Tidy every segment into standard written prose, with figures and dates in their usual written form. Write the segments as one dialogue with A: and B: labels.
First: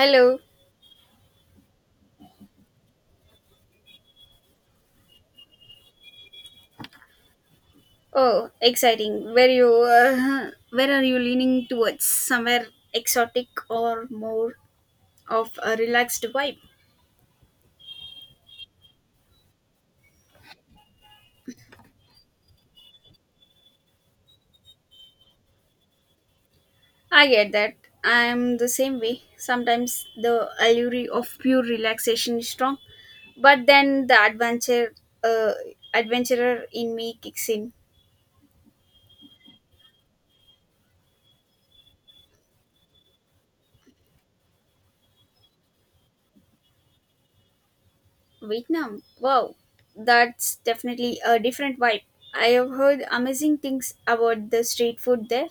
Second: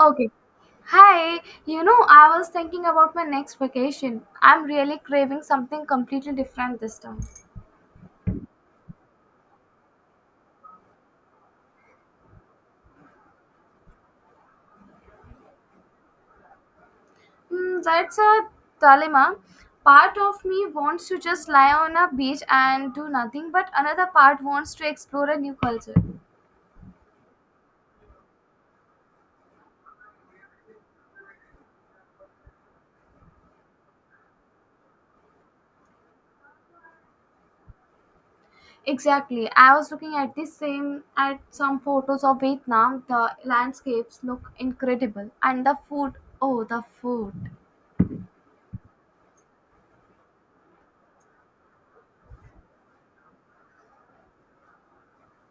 A: Okay. Hi, I was thinking about my next vacation. I'm really craving something completely different this time.
B: Oh, exciting. Where you where are you leaning towards? Somewhere exotic or more of a relaxed vibe?
A: Mm, that's a dilemma. Part of me wants to just lie on a beach and do nothing, but another part wants to explore a new culture.
B: I get that. I'm the same way. Sometimes the allure of pure relaxation is strong, but then the adventure uh, adventurer in me kicks in.
A: Exactly. I was looking at this same at some photos of Vietnam. The landscapes look incredible, and the food. Oh, the food.
B: Vietnam. Wow. That's definitely a different vibe. I have heard amazing things about the street food there.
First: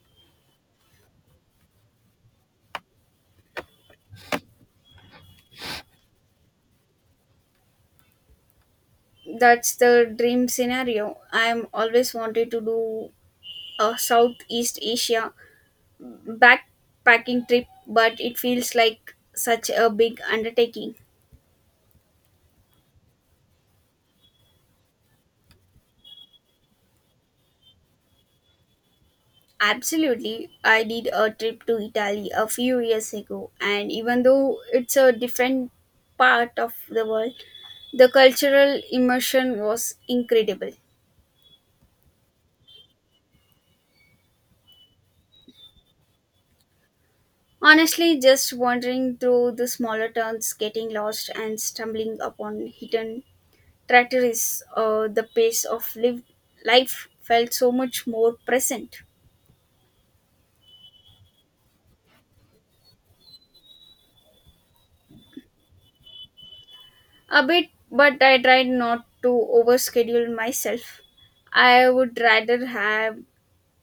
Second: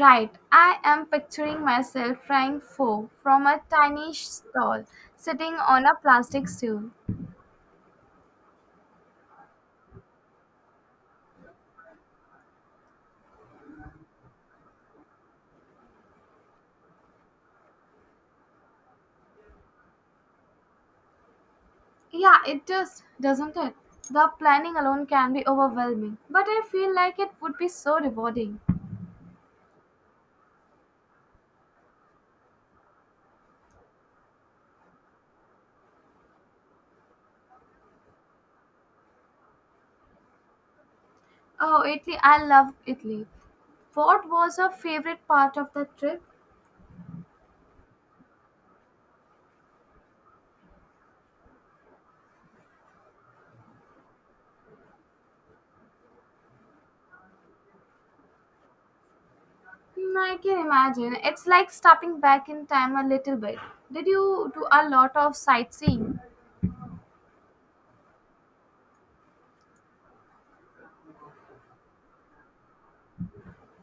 A: Right, I am picturing myself frying pho from a tiny stall sitting on a plastic stool.
B: That's the dream scenario. I'm always wanted to do a Southeast Asia backpacking trip, but it feels like such a big undertaking.
A: Yeah, it does, doesn't it? The planning alone can be overwhelming, but I feel like it would be so rewarding.
B: Absolutely. I did a trip to Italy a few years ago, and even though it's a different part of the world, the cultural immersion was incredible.
A: Oh, Italy, I love Italy. What was your favorite part of the trip?
B: Honestly, just wandering through the smaller towns, getting lost, and stumbling upon hidden the pace of live life felt so much more present.
A: Hmm, I can imagine. It's like stepping back in time a little bit. Did you do a lot of sightseeing?
B: A bit, but I tried not to overschedule myself. I would rather have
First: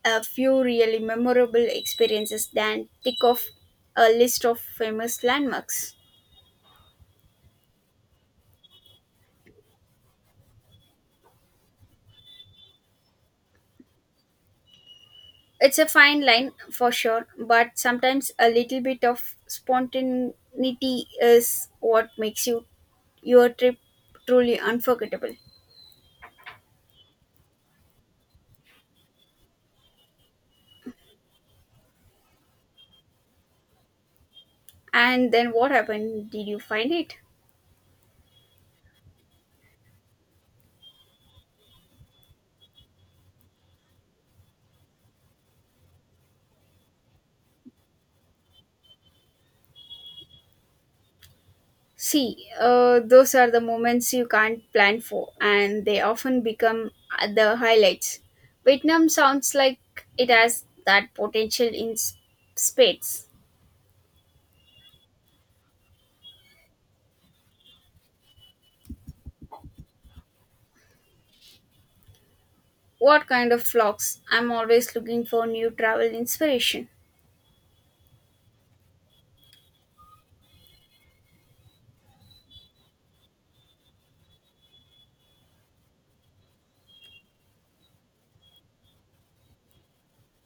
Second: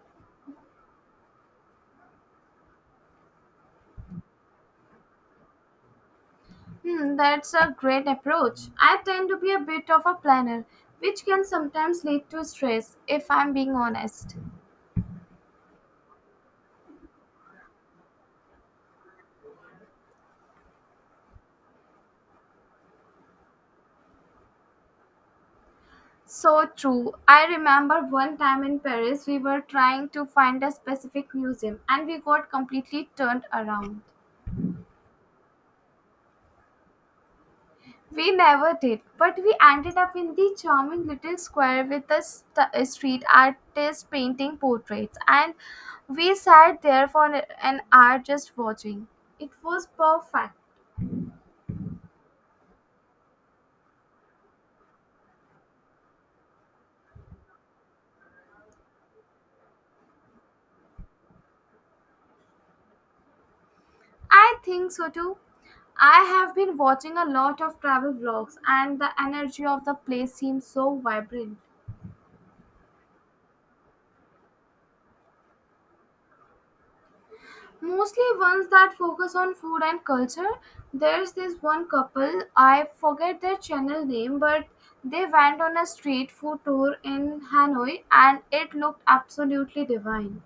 B: a few really memorable experiences than tick off a list of famous landmarks.
A: Hmm, that's a great approach. I tend to be a bit of a planner, which can sometimes lead to stress, if I'm being honest.
B: It's a fine line for sure, but sometimes a little bit of spontaneity is what makes your trip truly unforgettable.
A: So true. I remember one time in Paris, we were trying to find a specific museum and we got completely turned around.
B: And then what happened? Did you find it?
A: We never did, but we ended up in the charming little square with the a street artist painting portraits, and we sat there for an hour just watching. It was perfect.
B: Those are the moments you can't plan for, and they often become the highlights. Vietnam sounds like it has that potential in spades.
A: I think so too. I have been watching a lot of travel vlogs, and the energy of the place seems so vibrant.
B: What kind of vlogs? I'm always looking for new travel inspiration.
A: Mostly ones that focus on food and culture. There's this one couple, I forget their channel name, but they went on a street food tour in Hanoi and it looked absolutely divine.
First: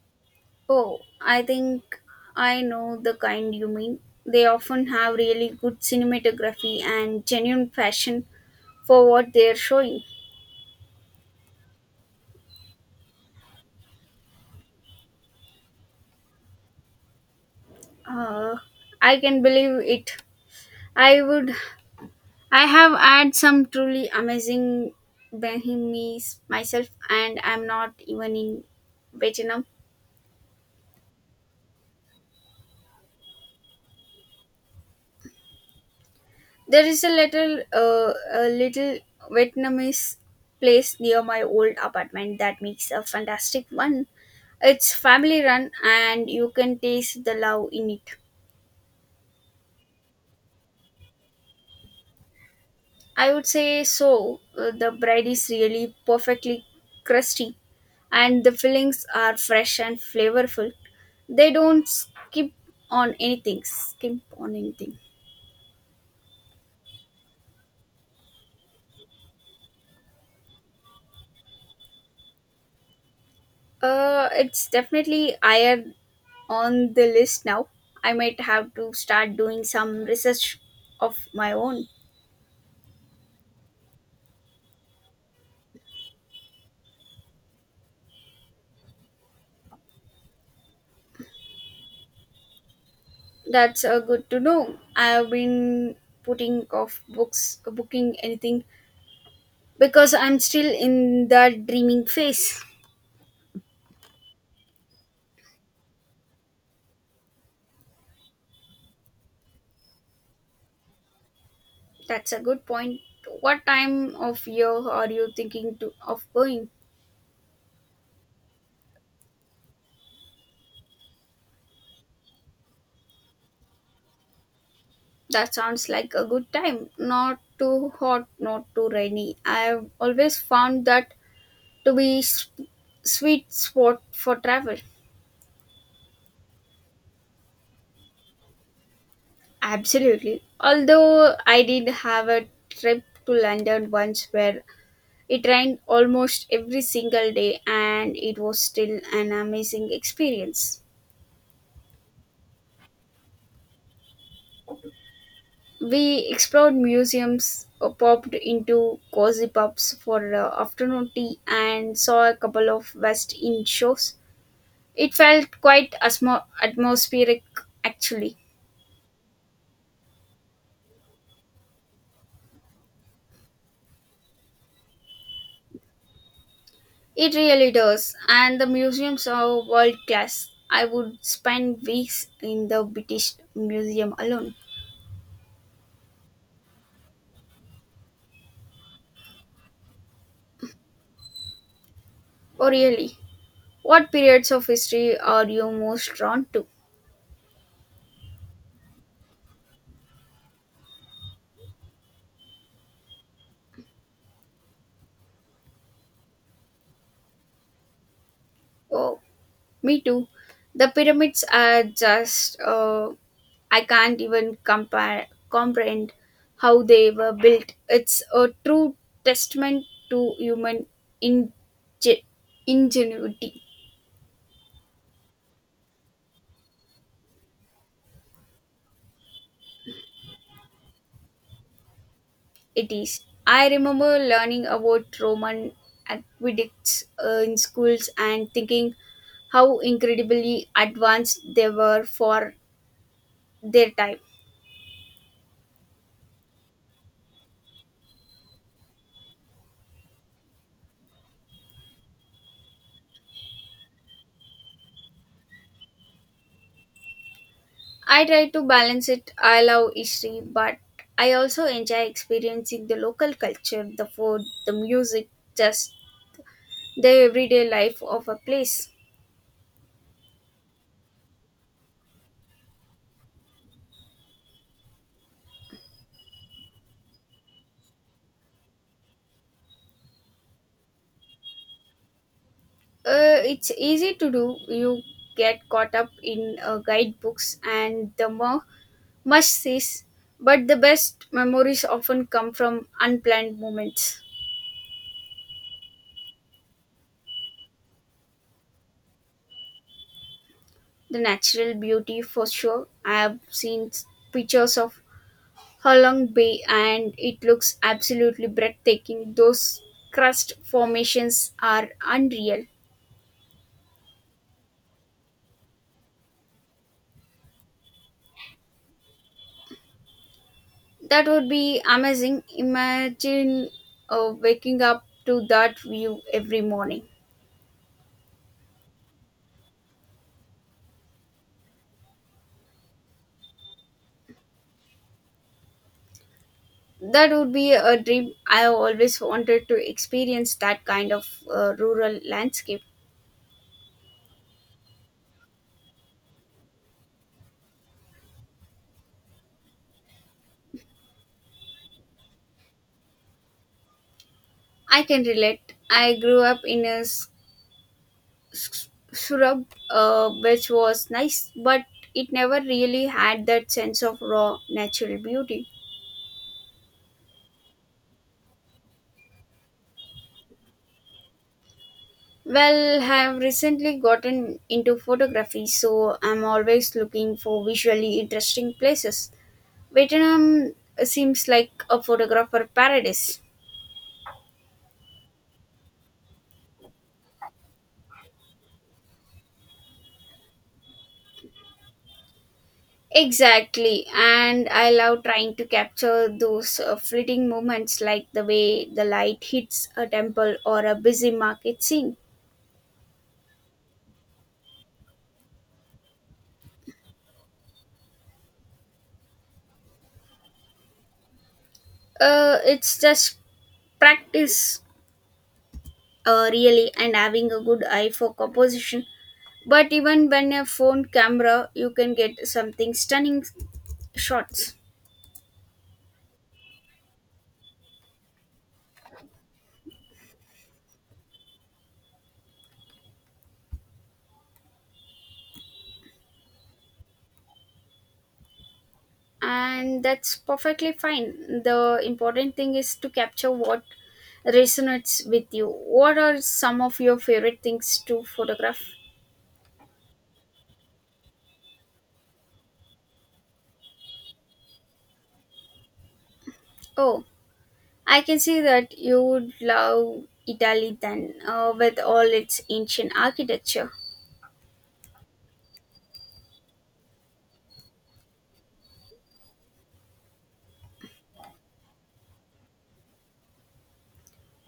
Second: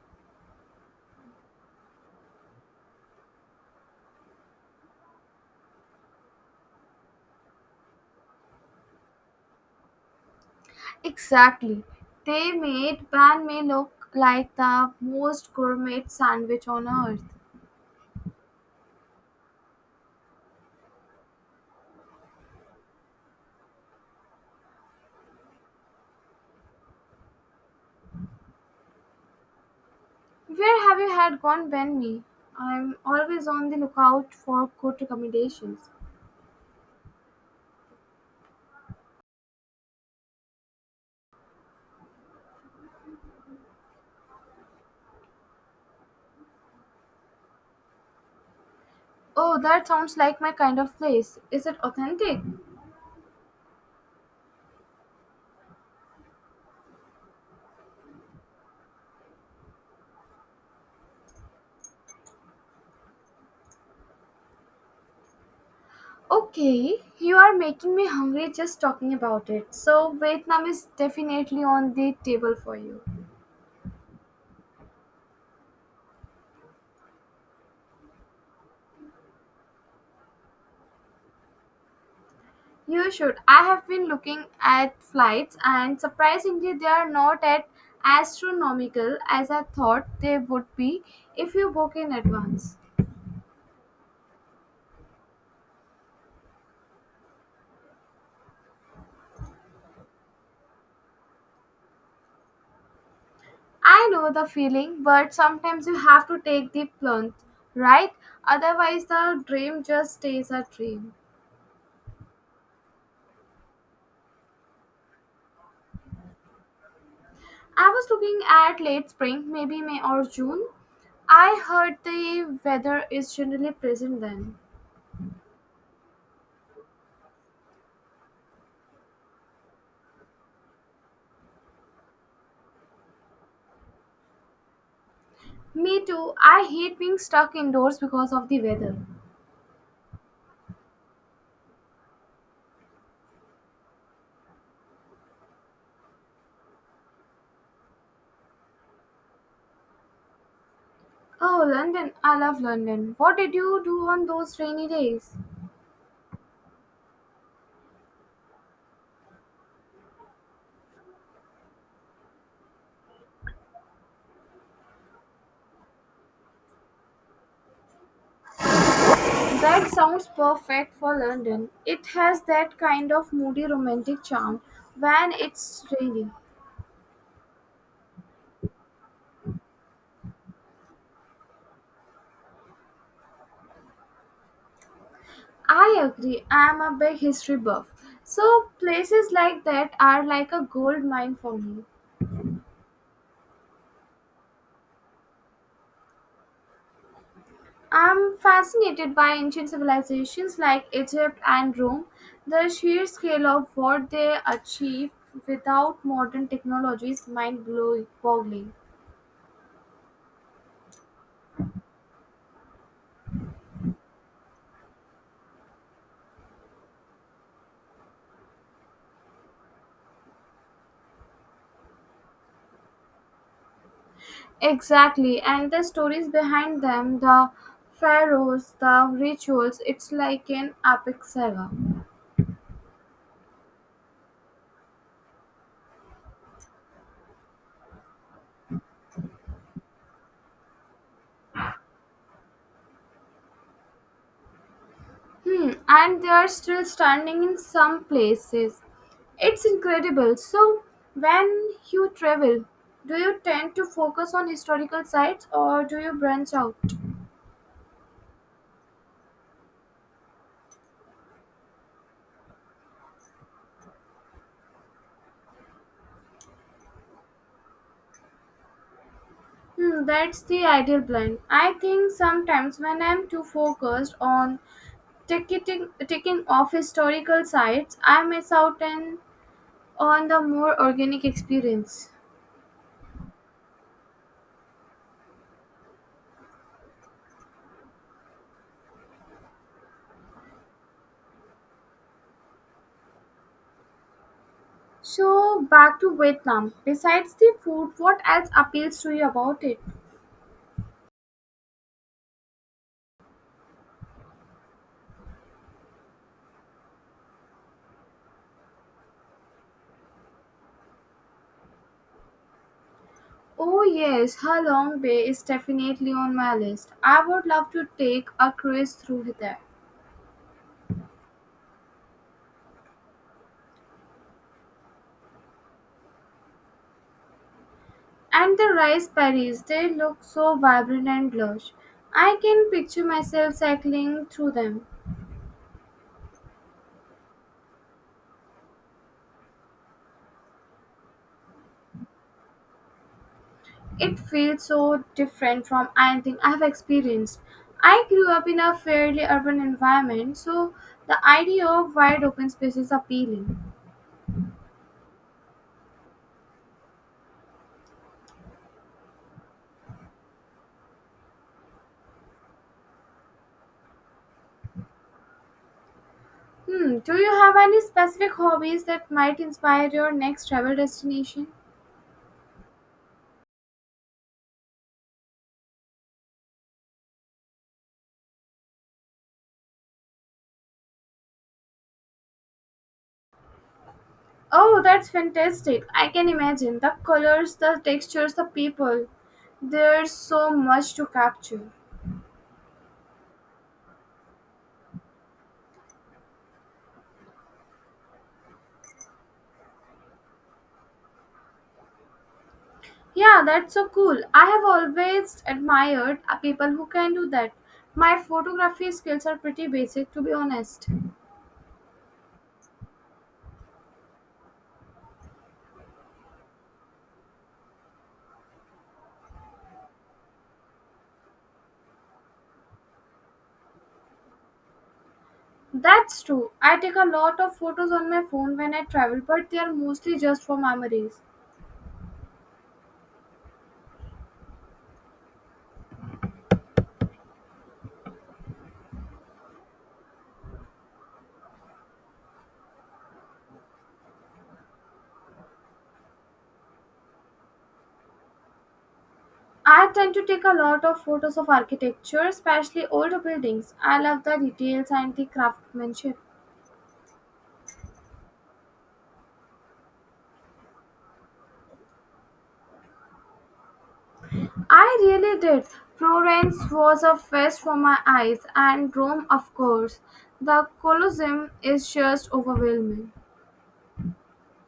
B: Oh, I think I know the kind you mean. They often have really good cinematography and genuine passion for what they're showing.
A: Exactly. They made banh mi look like the most gourmet sandwich on earth.
B: Uh, I can believe it. I would. I have had some truly amazing Bahimis myself, and I'm not even in Vietnam.
A: Where have you had gone, Ben me? I'm always on the lookout for good recommendations.
B: There is a little, Vietnamese place near my old apartment that makes a fantastic one. It's family run, and you can taste the love in it.
A: Oh, that sounds like my kind of place. Is it authentic?
B: I would say so. The bread is really perfectly crusty, and the fillings are fresh and flavorful. They don't skip on anything. Skimp on anything.
A: Okay, you are making me hungry just talking about it. So, Vietnam is definitely on the table for you.
B: It's definitely higher on the list now. I might have to start doing some research of my own.
A: You should. I have been looking at flights, and surprisingly, they are not at astronomical as I thought they would be if you book in advance.
B: That's good to know. I've been putting off booking anything because I'm still in the dreaming phase.
A: I know the feeling, but sometimes you have to take the plunge, right? Otherwise, the dream just stays a dream.
B: That's a good point. What time of year are you thinking of going?
A: I was looking at late spring, maybe May or June. I heard the weather is generally present then.
B: That sounds like a good time. Not too hot, not too rainy. I've always found that to be sweet spot for travel.
A: Me too. I hate being stuck indoors because of the weather.
B: Absolutely. Although I did have a trip to London once where it rained almost every single day and it was still an amazing experience.
A: Oh, London. I love London. What did you do on those rainy days?
B: We explored museums, popped into cozy pubs for afternoon tea, and saw a couple of West End shows. It felt quite atmospheric, actually.
A: That sounds perfect for London. It has that kind of moody romantic charm when it's rainy.
B: It really does, and the museums are world class. I would spend weeks in the British Museum alone.
A: I agree. I am a big history buff. So places like that are like a gold mine for me.
B: Oh, really? What periods of history are you most drawn to?
A: I'm fascinated by ancient civilizations like Egypt and Rome, the sheer scale of what they achieved without modern technology is mind-boggling.
B: Oh, me too. The pyramids are just, I can't even comprehend how they were built. It's a true testament to human in, ingenuity.
A: Exactly, and the stories behind them, the pharaohs, the rituals, it's like an epic saga.
B: It is. I remember learning about Roman aqueducts in schools and thinking how incredibly advanced they were for their time.
A: Hmm, and they are still standing in some places. It's incredible. So, when you travel, do you tend to focus on historical sites or do you branch out?
B: I try to balance it. I love history, but I also enjoy experiencing the local culture, the food, the music, just the everyday life of a place.
A: Hmm, that's the ideal blend. I think sometimes when I'm too focused on ticking off historical sites, I miss out on the more organic experience.
B: It's easy to do. You get caught up in guidebooks and the more must sees, but the best memories often come from unplanned moments.
A: So, back to Vietnam. Besides the food, what else appeals to you about it?
B: The natural beauty, for sure. I have seen pictures of Halong Bay, and it looks absolutely breathtaking. Those crust formations are unreal.
A: Oh, yes, Halong Bay is definitely on my list. I would love to take a cruise through there.
B: That would be amazing. Imagine waking up to that view every morning.
A: And the rice paddies, they look so vibrant and lush. I can picture myself cycling through them.
B: That would be a dream. I always wanted to experience that kind of rural landscape.
A: It feels so different from anything I have experienced. I grew up in a fairly urban environment, so the idea of wide open space is appealing.
B: I can relate. I grew up in a suburb, which was nice, but it never really had that sense of raw natural beauty.
A: Hmm, do you have any specific hobbies that might inspire your next travel destination?
B: Well, I've recently gotten into photography, so I'm always looking for visually interesting places. Vietnam seems like a photographer paradise.
A: Oh, that's fantastic. I can imagine the colors, the textures, the people. There's so much to capture.
B: Exactly, and I love trying to capture those fleeting moments like the way the light hits a temple or a busy market scene.
A: Yeah, that's so cool. I have always admired people who can do that. My photography skills are pretty basic, to be honest.
B: It's just practice, really, and having a good eye for composition. But even when a phone camera, you can get something stunning shots,
A: That's true. I take a lot of photos on my phone when I travel, but they are mostly just for memories.
B: and that's perfectly fine. The important thing is to capture what resonates with you. What are some of your favorite things to photograph?
A: I tend to take a lot of photos of architecture, especially older buildings. I love the details and the craftsmanship.
B: Oh, I can see that you would love Italy then, with all its ancient architecture.
A: I really did. Florence was a feast for my eyes, and Rome, of course. The Colosseum is just overwhelming.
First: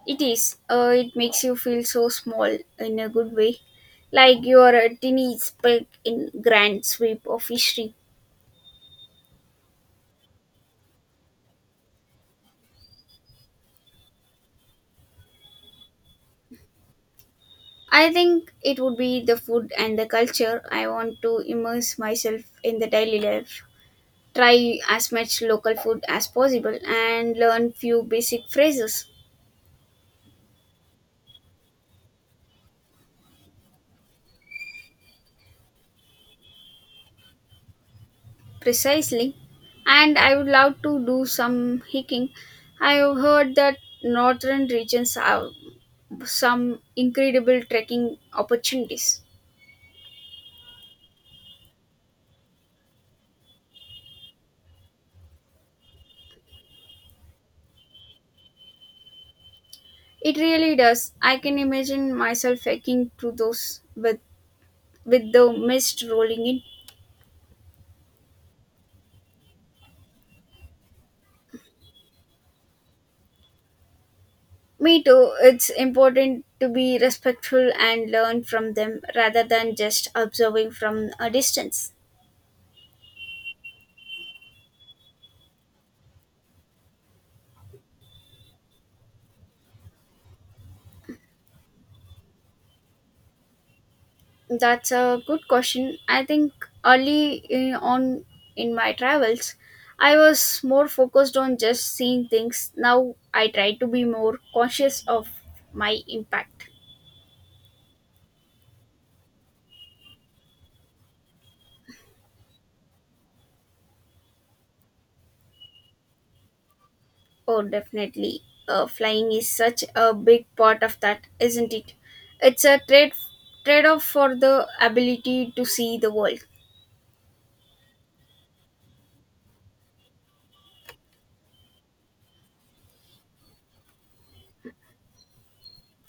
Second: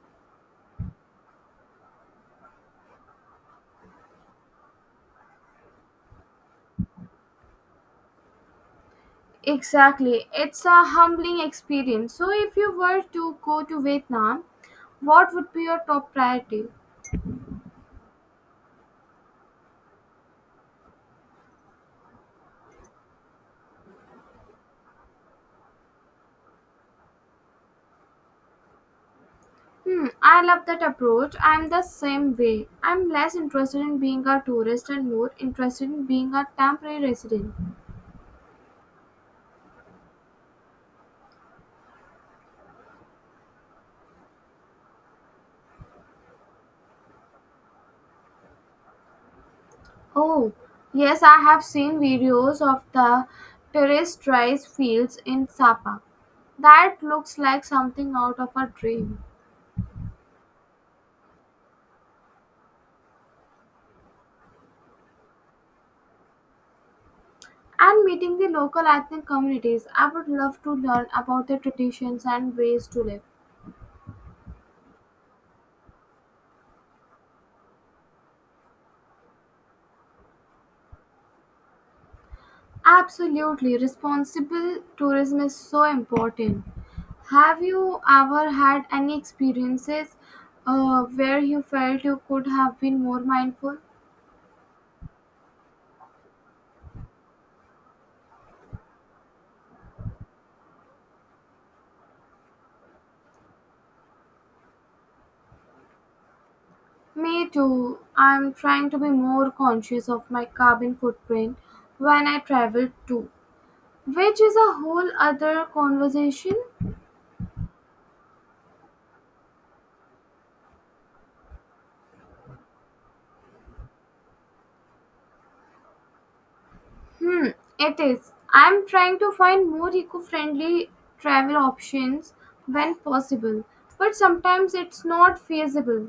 B: It is. It makes you feel so small in a good way, like you are a tiny speck in grand sweep of history.
A: Exactly. It's a humbling experience. So, if you were to go to Vietnam, what would be your top priority?
B: I think it would be the food and the culture. I want to immerse myself in the daily life, try as much local food as possible, and learn few basic phrases
A: Hmm, I love that approach. I'm the same way. I'm less interested in being a tourist and more interested in being a temporary resident.
B: precisely. And I would love to do some hiking. I have heard that northern regions have some incredible trekking opportunities.
A: Oh, yes, I have seen videos of the terraced rice fields in Sapa. That looks like something out of a dream.
B: It really does. I can imagine myself hiking through those with the mist rolling in.
A: And meeting the local ethnic communities, I would love to learn about their traditions and ways to live.
B: Me too. It's important to be respectful and learn from them rather than just observing from a distance.
A: Absolutely, responsible tourism is so important. Have you ever had any experiences where you felt you could have been more mindful?
B: That's a good question. I think early in, on in my travels, I was more focused on just seeing things. Now I try to be more conscious of my impact.
A: Me too. I'm trying to be more conscious of my carbon footprint when I travel too, which is a whole other conversation.
B: Oh, definitely. Flying is such a big part of that, isn't it? It's a trade off for the ability to see the world.
A: Hmm, it is. I'm trying to find more eco friendly travel options when possible, but sometimes it's not feasible.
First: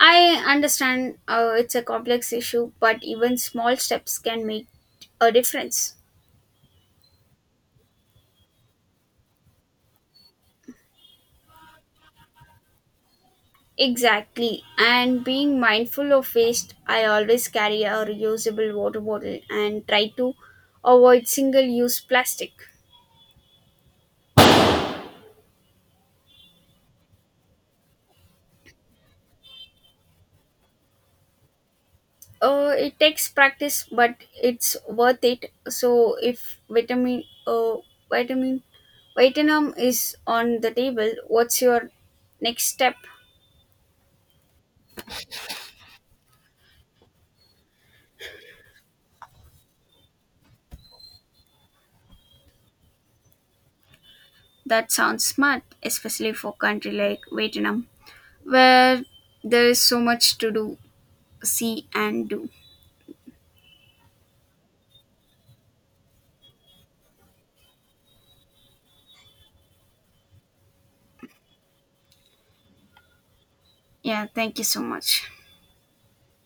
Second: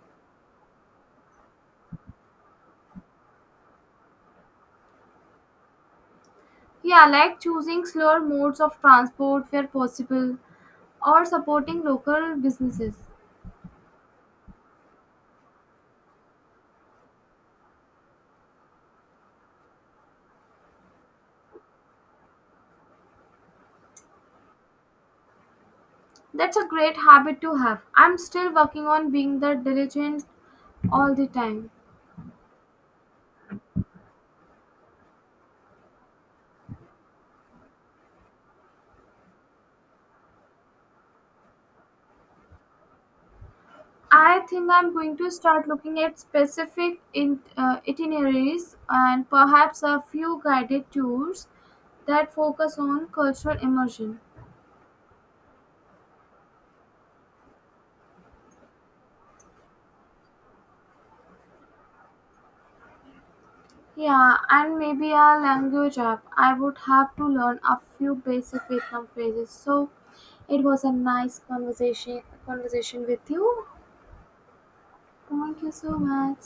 B: I understand it's a complex issue, but even small steps can make a difference.
A: Yeah, like choosing slower modes of transport where possible or supporting local businesses.
B: Exactly. And being mindful of waste, I always carry a reusable water bottle and try to avoid single use plastic.
A: That's a great habit to have. I'm still working on being the diligent all the time.
B: It takes practice, but it's worth it. So if vitamin, vitamin is on the table, what's your next step?
A: I think I'm going to start looking at itineraries and perhaps a few guided tours that focus on cultural immersion.
B: That sounds smart, especially for country like Vietnam, where there is so much to see, and do.
A: Yeah, and maybe a language app. I would have to learn a few basic Vietnam phrases. So it was a nice conversation with you.
B: Yeah, thank you so much.
A: Thank you so much.